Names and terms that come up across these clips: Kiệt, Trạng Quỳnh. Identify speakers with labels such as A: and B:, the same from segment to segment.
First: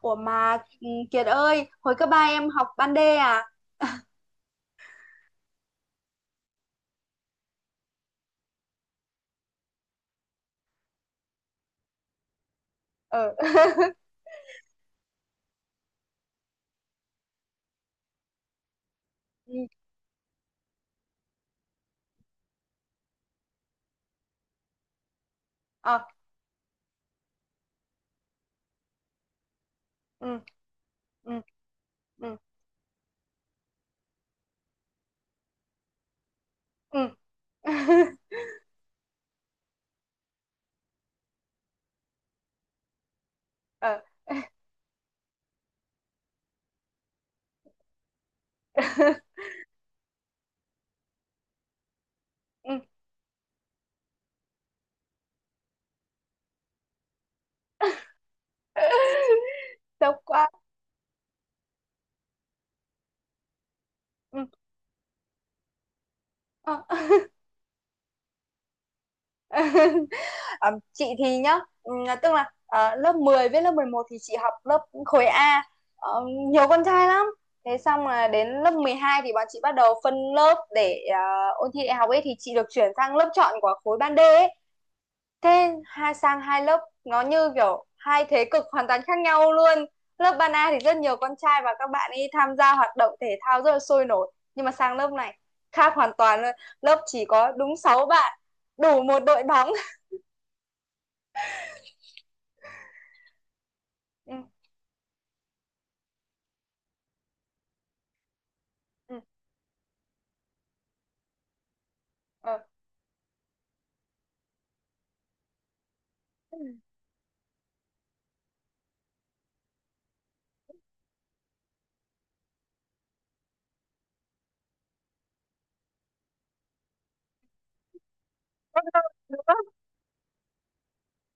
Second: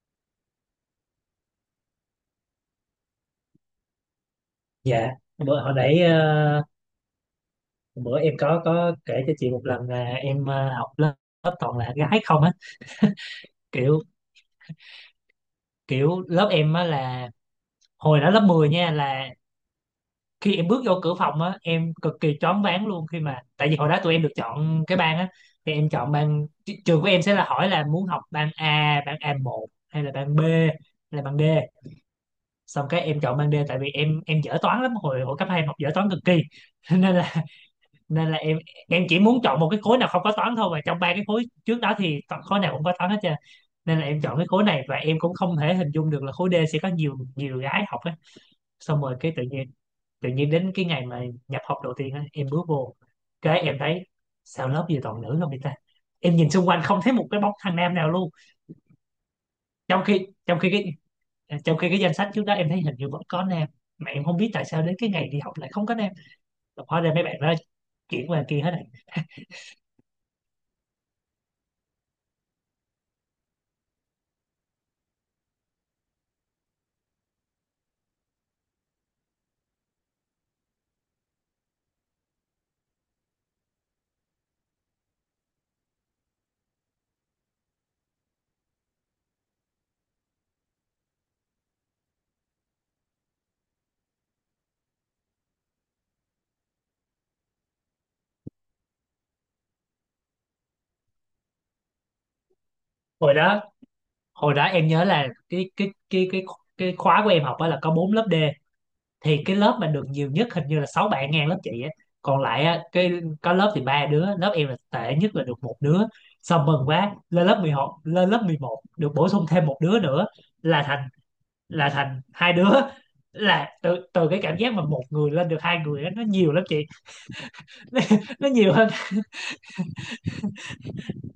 A: Ủa mà Kiệt ơi, hồi cấp 3 em học ban D à?
B: Dạ, bữa hồi nãy, bữa em có kể cho chị một lần là em, học lớp toàn là gái không á.
A: Ờ.
B: Kiểu kiểu lớp em á là hồi đó lớp 10 nha, là
A: Ừ.
B: khi em bước vô cửa phòng á em cực kỳ choáng váng luôn, khi mà tại vì hồi đó tụi em được chọn cái ban á, thì em
A: Ờ.
B: chọn ban trường của em sẽ là, hỏi là muốn học ban A, ban a một, hay là ban
A: Ừ.
B: B, hay là ban
A: Ừ.
B: D.
A: Ừ.
B: Xong cái em chọn ban D tại vì em dở toán lắm, hồi hồi cấp 2 em học dở toán cực kỳ.
A: Ừ.
B: nên là nên là em chỉ muốn chọn một cái khối nào không có toán thôi, và trong ba cái khối trước đó thì khối nào cũng có toán hết trơn. Nên
A: Ờ.
B: là em chọn cái khối này, và em cũng không thể hình dung được là khối D sẽ có nhiều nhiều gái học á. Xong rồi cái tự nhiên đến cái ngày mà nhập học đầu tiên á, em bước
A: Ừ.
B: vô cái em thấy sao lớp gì toàn nữ không vậy ta. Em nhìn xung quanh không thấy một cái bóng thằng nam nào luôn, trong
A: Sốc
B: khi
A: quá.
B: trong khi cái trong khi cái danh sách trước đó em thấy hình như vẫn có nam, mà em không
A: Ừ.
B: biết tại sao đến cái ngày đi học lại không có nam.
A: Ờ.
B: Hóa ra mấy bạn đó chuyển qua kia hết rồi.
A: Ờ, chị thì tức là lớp 10 với lớp 11 thì chị học lớp khối A. Ờ, nhiều con trai lắm. Thế xong là đến lớp 12 thì bọn chị bắt đầu phân lớp để ôn thi đại học ấy, thì chị được chuyển sang lớp chọn của khối ban D ấy. Thế hai sang hai lớp nó như kiểu hai thế cực hoàn toàn khác nhau luôn. Lớp ban A thì rất nhiều con trai và các bạn ấy tham gia hoạt động thể thao rất là sôi nổi, nhưng mà sang lớp này khác hoàn toàn luôn, lớp chỉ có đúng 6 bạn, đủ một đội bóng.
B: hồi đó
A: Ừ,
B: hồi đó em nhớ là cái khóa của em học á là có 4 lớp D,
A: ừ,
B: thì cái lớp mà được nhiều nhất hình như là 6 bạn, ngang lớp chị á. Còn
A: ờ,
B: lại á, cái có lớp thì ba đứa, lớp em là tệ nhất, là được một đứa. Xong mừng quá lên lớp 11, được bổ sung thêm một đứa nữa, là thành, hai đứa. Là từ từ cái cảm giác mà một người lên được hai người á, nó nhiều lắm chị. nó, nó nhiều hơn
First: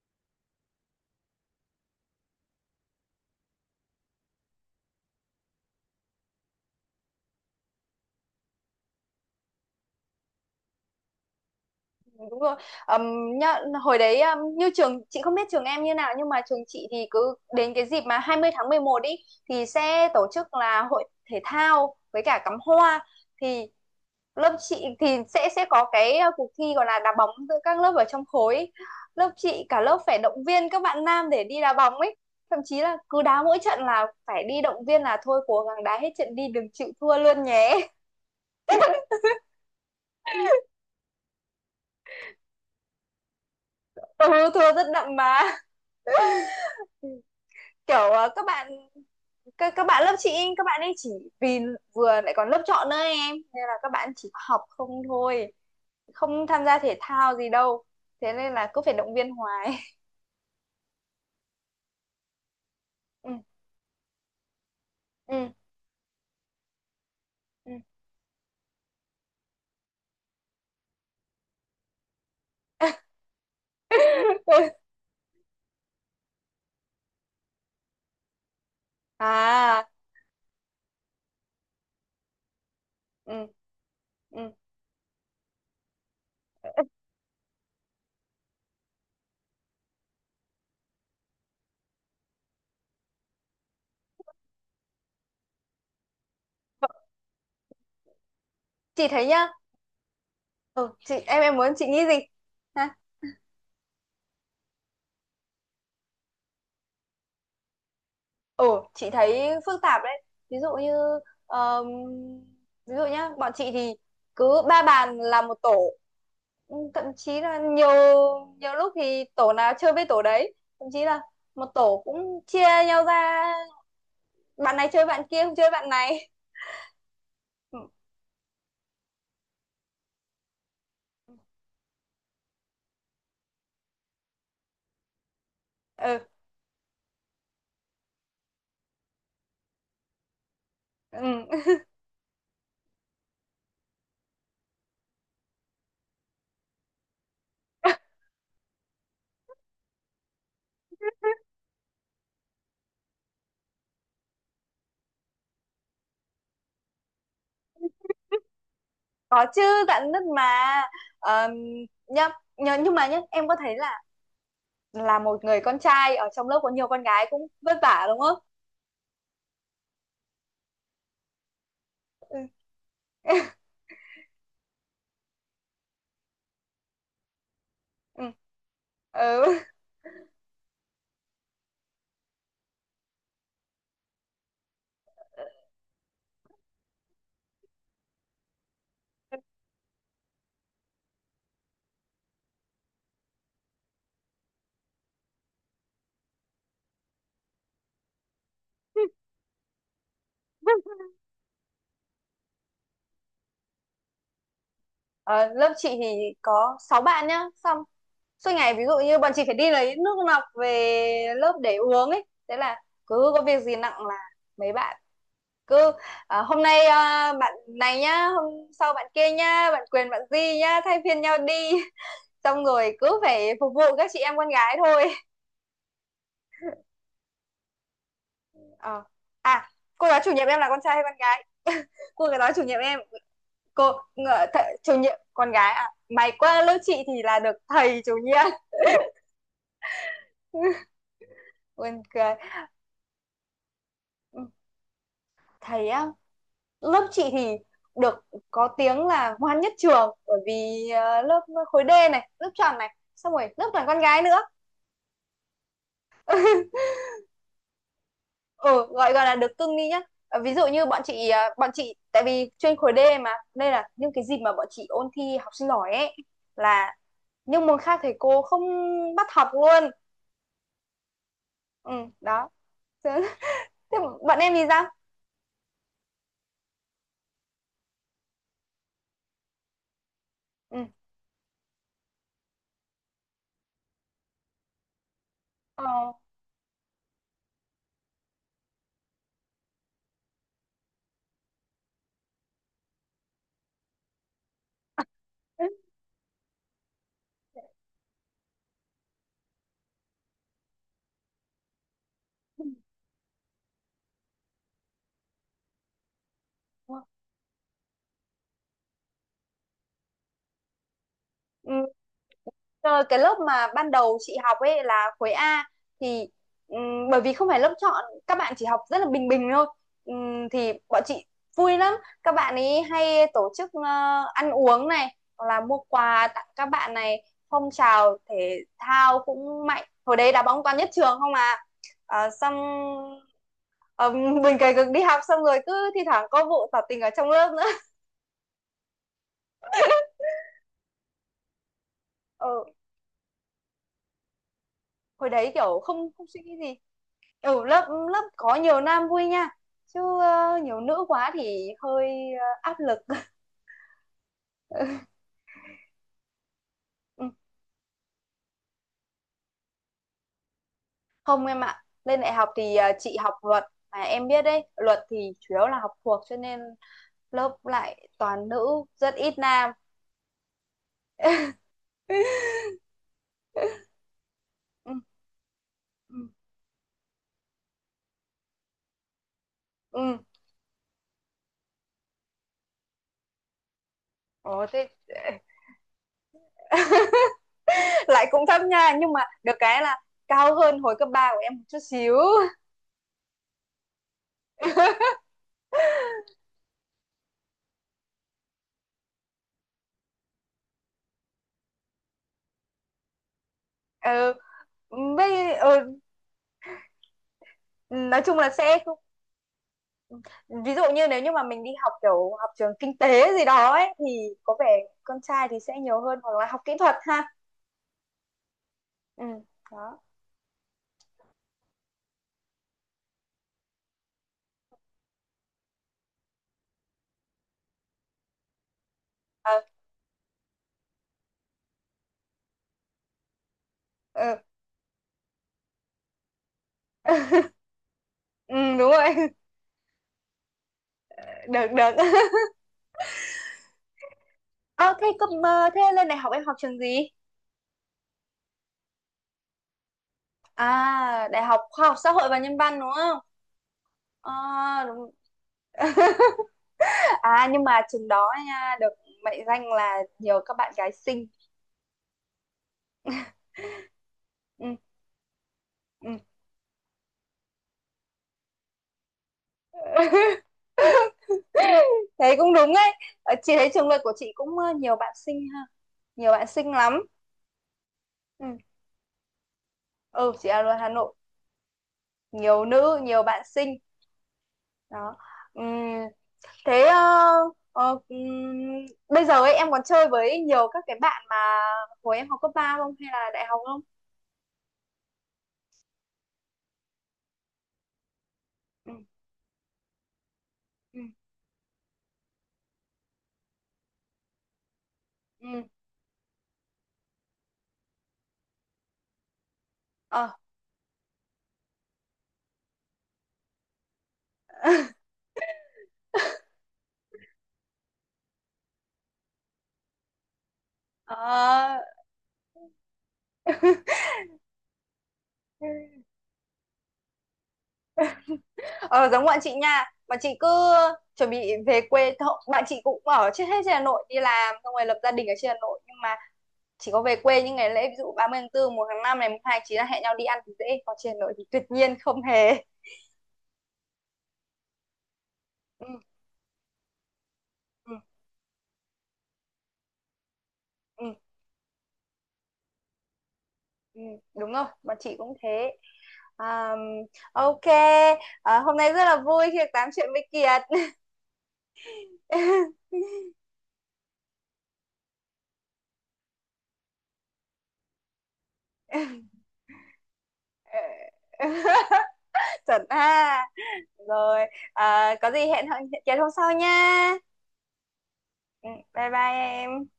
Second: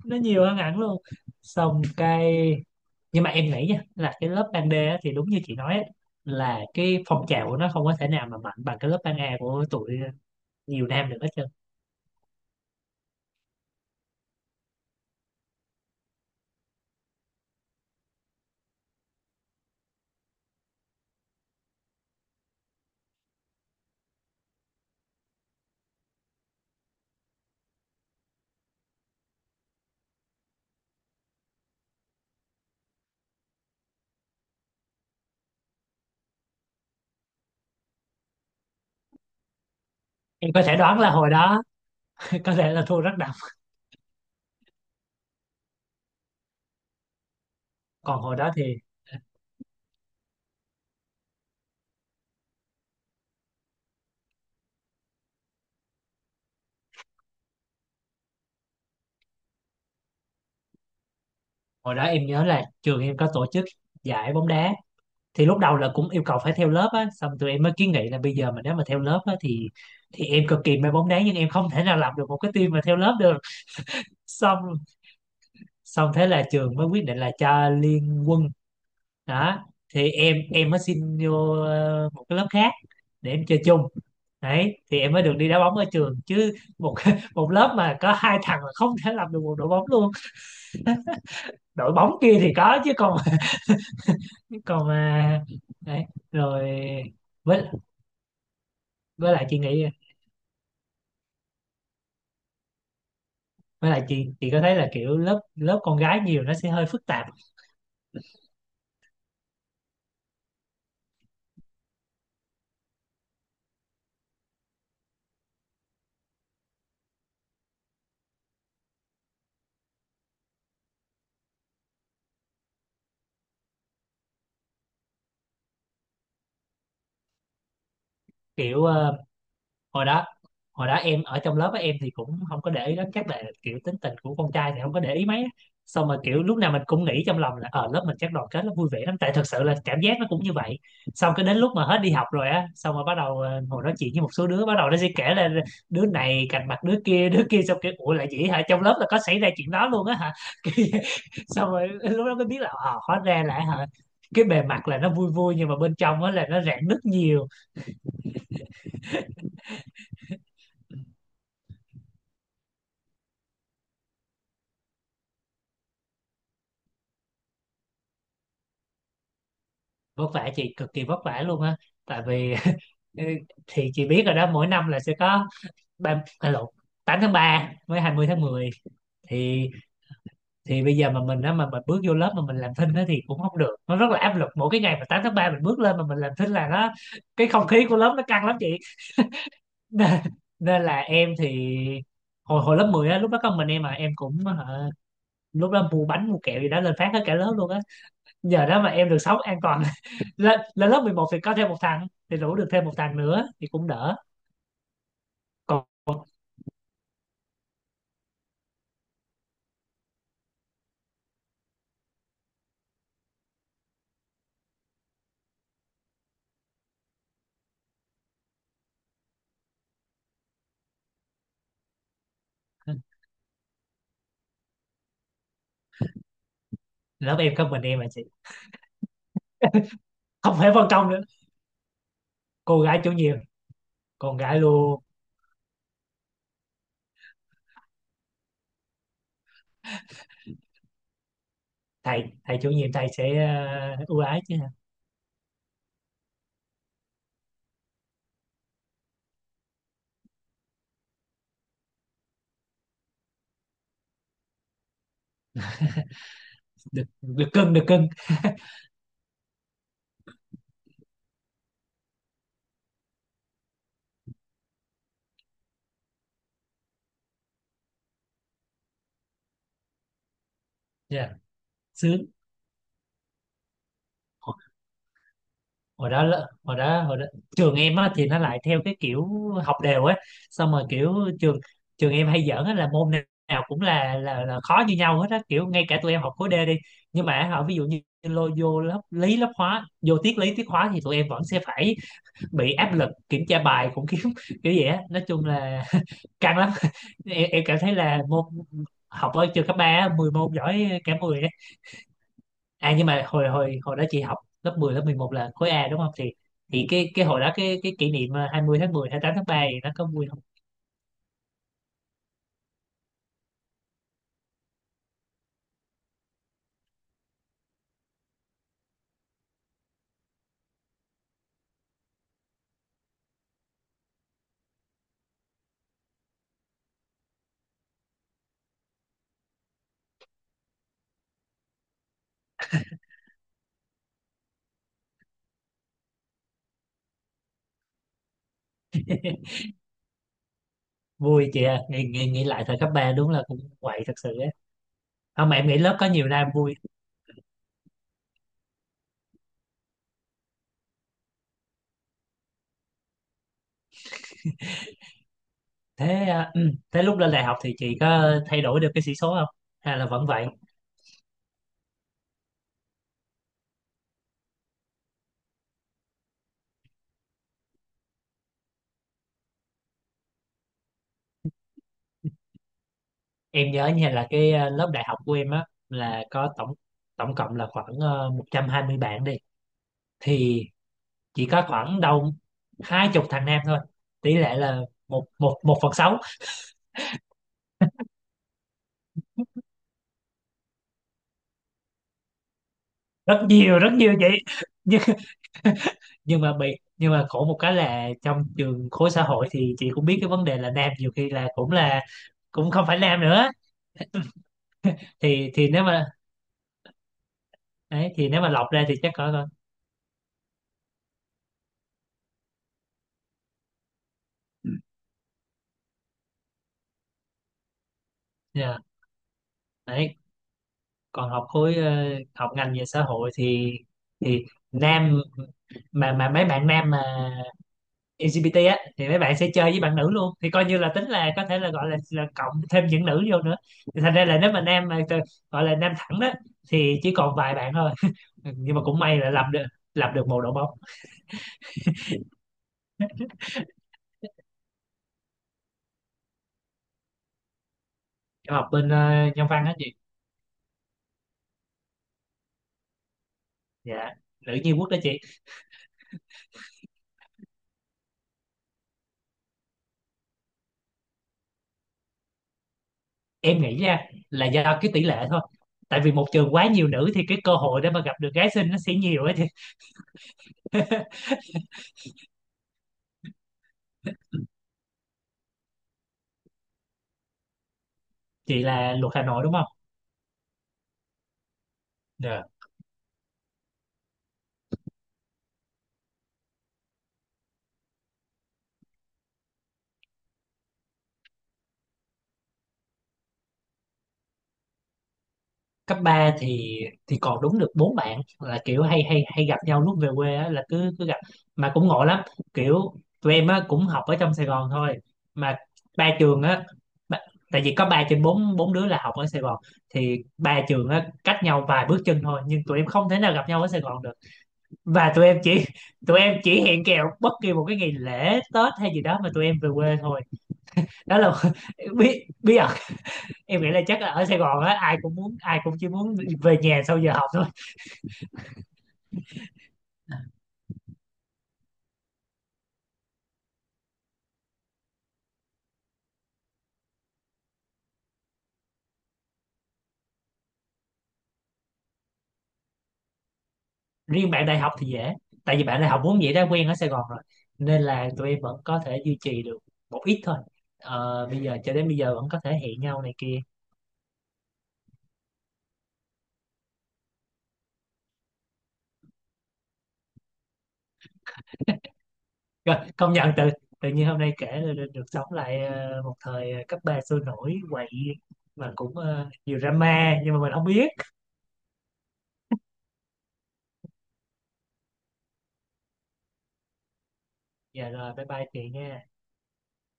B: nó nhiều hơn hẳn luôn. Xong cái, nhưng mà em nghĩ nha, là cái lớp ban D á thì đúng như chị nói á, là cái phong trào của nó không có thể nào mà mạnh bằng cái lớp ban A của tụi, nhiều nam được hết trơn.
A: đúng rồi. Nhá, hồi đấy như trường chị không biết trường em như nào, nhưng mà trường chị thì cứ đến cái dịp mà 20 tháng 11 ý thì sẽ tổ chức là hội thể thao với cả cắm hoa. Thì lớp chị thì sẽ có cái cuộc thi gọi là đá bóng giữa các lớp ở trong khối ấy. Lớp chị cả lớp phải động viên các bạn nam để đi đá bóng ấy, thậm chí là cứ đá mỗi trận là phải đi động viên là thôi cố gắng đá hết trận đi, đừng chịu thua luôn nhé.
B: Em có thể đoán là hồi đó có thể là thua rất đậm.
A: Ừ, thua rất đậm mà, kiểu
B: Còn hồi
A: các
B: đó thì,
A: bạn, các bạn lớp chị ấy, các bạn ấy chỉ vì vừa lại còn lớp chọn nữa em, nên là các bạn chỉ học không thôi, không tham gia thể thao gì đâu, thế nên là cứ phải động viên hoài.
B: hồi đó em nhớ là trường em có
A: Ừ,
B: tổ chức giải bóng đá, thì
A: ừ,
B: lúc đầu là cũng yêu cầu phải theo lớp á. Xong tụi em
A: ừ.
B: mới kiến nghị là bây giờ mà nếu mà theo lớp á thì em cực kỳ mê bóng đá nhưng em không thể nào làm được một cái team mà theo lớp được. Xong, thế là trường mới quyết định là cho liên quân. Đó
A: À,
B: thì em mới xin vô, một cái lớp khác để em
A: ừ,
B: chơi chung.
A: ừ.
B: Đấy thì em mới được đi đá bóng ở trường chứ. Một một lớp mà có hai thằng là không thể làm được một đội bóng luôn. Đội bóng kia thì có chứ, còn còn mà, đấy, rồi, với
A: Chị thấy
B: với lại
A: nhá,
B: chị nghĩ
A: ừ, chị em muốn chị nghĩ gì? Ha?
B: với lại chị có thấy là kiểu lớp, lớp con gái nhiều nó sẽ hơi phức tạp.
A: Ừ, chị thấy phức tạp đấy. Ví dụ như ờm, ví dụ nhá, bọn chị thì cứ 3 bàn là một tổ. Ừ, thậm chí là nhiều nhiều lúc thì tổ nào chơi với tổ đấy, thậm chí là một tổ cũng chia nhau ra, bạn này chơi bạn kia, không chơi bạn này.
B: Kiểu, hồi đó hồi đó em ở trong lớp á em thì cũng không có để ý lắm, chắc là kiểu tính tình của con trai thì không có để ý mấy á. Xong mà
A: Ừ,
B: kiểu lúc nào mình cũng nghĩ trong lòng là ở lớp mình chắc đoàn kết lắm, vui vẻ lắm, tại thật sự là cảm giác nó cũng như vậy. Xong
A: ừ,
B: cái đến
A: ừ.
B: lúc mà hết đi học rồi á, xong rồi bắt đầu ngồi nói chuyện với một số đứa, bắt đầu nó sẽ kể là đứa này cạnh mặt đứa kia đứa kia. Xong kiểu, ủa là vậy hả, trong lớp là có xảy ra chuyện đó luôn á hả? Kiểu vậy. Xong rồi lúc đó mới biết là, ờ, hóa ra là, hả, cái bề mặt là nó vui vui nhưng mà bên trong á là nó rạn nứt nhiều.
A: Có chứ, dạn nứt mà. Ờm, nhá, nhưng mà nhá, em có thấy là một người con trai ở trong lớp có nhiều con gái cũng vất vả đúng không?
B: Vất vả chị, cực kỳ vất vả luôn á. Tại
A: Ừ.
B: vì thì chị biết rồi đó, mỗi năm là sẽ có ba, à lộn, 8 tháng 3 với hai mươi
A: Ừ.
B: tháng mười
A: Ừ.
B: thì thì bây giờ mà mình á, mà mình bước vô lớp mà mình làm thinh á thì cũng không được, nó rất là áp lực. Mỗi cái ngày mà 8 tháng 3 mình bước lên mà mình làm thinh là nó, cái không khí của lớp nó căng lắm chị. nên, nên là em thì hồi hồi lớp 10 á, lúc đó có mình em mà em cũng, hả, lúc đó mua bánh mua kẹo gì đó lên phát hết cả lớp luôn á. Giờ đó mà em được sống an toàn. Lên lớp 11 thì có thêm một thằng, thì rủ được thêm một thằng nữa thì cũng đỡ.
A: Ờ, lớp
B: Còn
A: chị thì có 6 bạn nhá, xong suốt ngày ví dụ như bọn chị phải đi lấy nước lọc về lớp để uống ấy, thế là cứ có việc gì nặng là mấy bạn cứ à, hôm nay à, bạn này nhá, hôm sau bạn kia nhá, bạn Quyền bạn Di nhá, thay phiên nhau đi. Xong rồi cứ phải phục vụ các chị em con gái thôi.
B: lớp em có mình em mà chị,
A: Ờ. À, cô giáo chủ nhiệm
B: không
A: em là
B: phải
A: con
B: phân
A: trai hay
B: công
A: con
B: nữa.
A: gái? Cô giáo chủ nhiệm
B: Cô
A: em,
B: gái chủ nhiệm
A: cô
B: con
A: th
B: gái
A: chủ
B: luôn.
A: nhiệm con gái à? Mày qua lớp chị thì là được thầy chủ nhiệm. Buồn
B: thầy
A: cười.
B: thầy chủ nhiệm, thầy sẽ, ưu ái chứ.
A: Thầy á, lớp chị thì được có tiếng là ngoan nhất trường, bởi vì lớp khối D này, lớp tròn này, xong rồi lớp toàn con gái nữa.
B: Được, được cưng, được cưng.
A: Ừ, gọi gọi là được cưng đi nhá. Ờ, ví dụ như bọn chị ờ, bọn chị tại vì chuyên khối D mà, nên là những cái dịp mà bọn chị ôn thi học sinh giỏi ấy là những môn khác thầy cô không bắt học luôn.
B: Dạ,
A: Ừ,
B: sướng.
A: đó. Thế thế bọn em thì sao?
B: Hồi đó trường em á thì nó lại theo cái kiểu học đều á. Xong
A: Ừ.
B: rồi kiểu, trường trường em hay giỡn á là môn nào cũng là khó như nhau hết á, kiểu ngay
A: Ờ,
B: cả tụi em học khối D đi nhưng mà họ ví dụ như lôi vô lớp lý lớp hóa, vô tiết lý tiết hóa thì tụi em vẫn sẽ phải bị áp lực kiểm tra bài, cũng kiểu kiểu vậy á, nói chung
A: ừ,
B: là căng lắm. Em cảm thấy là môn học ở trường cấp ba á, 10 môn giỏi cả 10. À, nhưng mà hồi hồi hồi đó chị học lớp 10, lớp 11 là khối A đúng không? Thì cái hồi đó cái kỷ niệm 20 tháng 10, 8 tháng 3 thì nó có vui không?
A: rồi cái lớp mà ban đầu chị học ấy là khối A, thì bởi vì không phải lớp chọn, các bạn chỉ học rất là bình bình thôi. Thì bọn chị vui lắm, các bạn ấy hay tổ chức ăn uống này, hoặc là mua quà tặng các bạn này, phong trào thể thao cũng mạnh, hồi đấy đá bóng toàn nhất trường không à. Ờ, xong ờ, mình cày cực đi học xong rồi cứ thi thoảng có vụ tỏ tình ở trong lớp nữa.
B: Vui chị à, nghĩ
A: Ờ,
B: lại thời cấp 3 đúng là cũng quậy thật sự á.
A: hồi
B: Không,
A: đấy
B: mà em nghĩ
A: kiểu không
B: lớp có
A: không
B: nhiều
A: suy
B: nam
A: nghĩ gì.
B: vui.
A: Ừ, lớp lớp có nhiều nam vui nha, chứ nhiều nữ quá thì hơi áp lực.
B: Thế, thế lúc
A: Ừ,
B: lên đại học thì chị có thay đổi được cái sĩ số không? Hay là vẫn vậy?
A: không em ạ, lên đại học thì chị học luật, mà em biết đấy, luật thì chủ yếu là học thuộc, cho nên lớp lại toàn nữ, rất ít nam.
B: Em nhớ như là cái, lớp
A: Ừ,
B: đại học của em á
A: ừ,
B: là có tổng tổng cộng là khoảng, 120 bạn đi,
A: ừ.
B: thì chỉ có khoảng đâu 20 thằng nam thôi. Tỷ lệ
A: Ồ,
B: là
A: thế
B: một một 1/6.
A: lại cũng thấp nha, nhưng mà được cái là cao hơn hồi cấp 3 của em một chút xíu.
B: Rất nhiều, rất nhiều chị. nhưng nhưng mà bị nhưng mà khổ một cái là trong trường khối xã hội thì chị cũng biết, cái vấn đề là nam nhiều khi là cũng không phải nam nữa.
A: Ừ, với
B: Thì nếu
A: ừ,
B: mà, đấy,
A: nói
B: thì
A: chung
B: nếu
A: là
B: mà lọc
A: sẽ
B: ra thì chắc có con.
A: ví dụ như nếu như mà mình đi học kiểu học trường kinh tế gì đó ấy thì có vẻ con trai thì sẽ nhiều hơn, hoặc là học kỹ thuật ha.
B: Dạ,
A: Ừ, đó.
B: đấy, còn học khối, học ngành về xã hội thì nam mà mấy bạn nam mà LGBT á thì mấy bạn sẽ
A: Ờ,
B: chơi với bạn nữ luôn, thì coi như là tính là có thể là gọi là cộng thêm những nữ vô nữa. Thì thành ra
A: ừ.
B: là nếu mà nam mà gọi là nam thẳng đó thì chỉ còn vài bạn thôi. Ừ,
A: Ừ
B: nhưng mà
A: đúng
B: cũng
A: rồi.
B: may là làm được một đội bóng.
A: Được được. Ờ, thế cấp mơ thế lên đại học em học trường gì?
B: Em học bên, nhân văn á chị.
A: À, đại học khoa học xã hội và nhân văn đúng không?
B: Dạ,
A: Ờ,
B: nữ nhi quốc đó
A: đúng.
B: chị.
A: À, nhưng mà trường đó nha, được mệnh danh là nhiều các bạn gái xinh.
B: Em nghĩ ra là do
A: Ừ,
B: cái tỷ lệ thôi, tại vì
A: ừ.
B: một trường quá nhiều nữ thì cái cơ hội để mà gặp được gái xinh nó sẽ nhiều á chị.
A: Thấy cũng đúng ấy. Ờ, chị thấy trường luật của chị cũng nhiều bạn xinh ha, nhiều bạn xinh lắm. Ừ,
B: Chị là luật Hà Nội đúng không?
A: ừ, chị là người Hà Nội,
B: Dạ.
A: nhiều nữ nhiều bạn xinh, đó. Ừm, thế ờ, ừm, bây giờ ấy em còn chơi với nhiều các cái bạn mà hồi em học cấp ba không, hay là đại học không?
B: Cấp 3 thì còn đúng được bốn bạn, là kiểu
A: Ừ,
B: hay hay hay gặp nhau lúc về quê á, là cứ
A: ừ,
B: cứ gặp. Mà cũng ngộ lắm, kiểu tụi em á cũng học ở trong Sài Gòn thôi, mà
A: ừ,
B: ba trường á, ba- tại vì có ba trên bốn, đứa là học ở Sài Gòn, thì
A: ờ.
B: ba trường á cách nhau vài bước chân thôi nhưng tụi em không thể nào gặp nhau ở Sài Gòn được. Và tụi em chỉ hẹn kèo bất kỳ một cái ngày lễ Tết hay gì đó mà tụi em về quê thôi. Đó là
A: Ờ.
B: bí bí ẩn. Em nghĩ là chắc là ở Sài Gòn á, ai cũng chỉ muốn về nhà sau giờ học thôi.
A: Ờ, giống bọn chị nha, bọn chị cứ chuẩn bị về quê thôi, bạn chị cũng ở chết hết trên Hà Nội đi làm xong rồi lập gia đình ở trên Hà Nội, nhưng mà chỉ có về quê những ngày lễ, ví dụ 30 tháng 4, 1 tháng 5 này, mùng 2 tháng 9 là hẹn nhau đi ăn thì dễ, còn trên Hà Nội thì tuyệt nhiên không hề.
B: Riêng bạn đại học thì dễ, tại vì bạn
A: Ừ.
B: đại học vốn dĩ đã quen ở Sài Gòn rồi, nên
A: Ừ.
B: là tụi em vẫn có thể duy trì được một ít thôi.
A: Ừ,
B: Ờ, bây giờ cho đến bây giờ vẫn có thể hẹn nhau này kia.
A: ừ, đúng rồi, bọn chị cũng thế. À, ok, à, hôm nay rất là vui khi được tám chuyện với Kiệt.
B: Rồi công nhận, tự tự nhiên hôm nay kể là được, sống lại, một thời, cấp ba sôi nổi, quậy mà cũng, nhiều drama nhưng mà mình không biết.
A: Chuẩn ha. Rồi, à, có gì hẹn hẹn Kiệt hôm sau nha.
B: Dạ rồi, bye bye
A: Ừ,
B: chị nha.
A: bye bye em.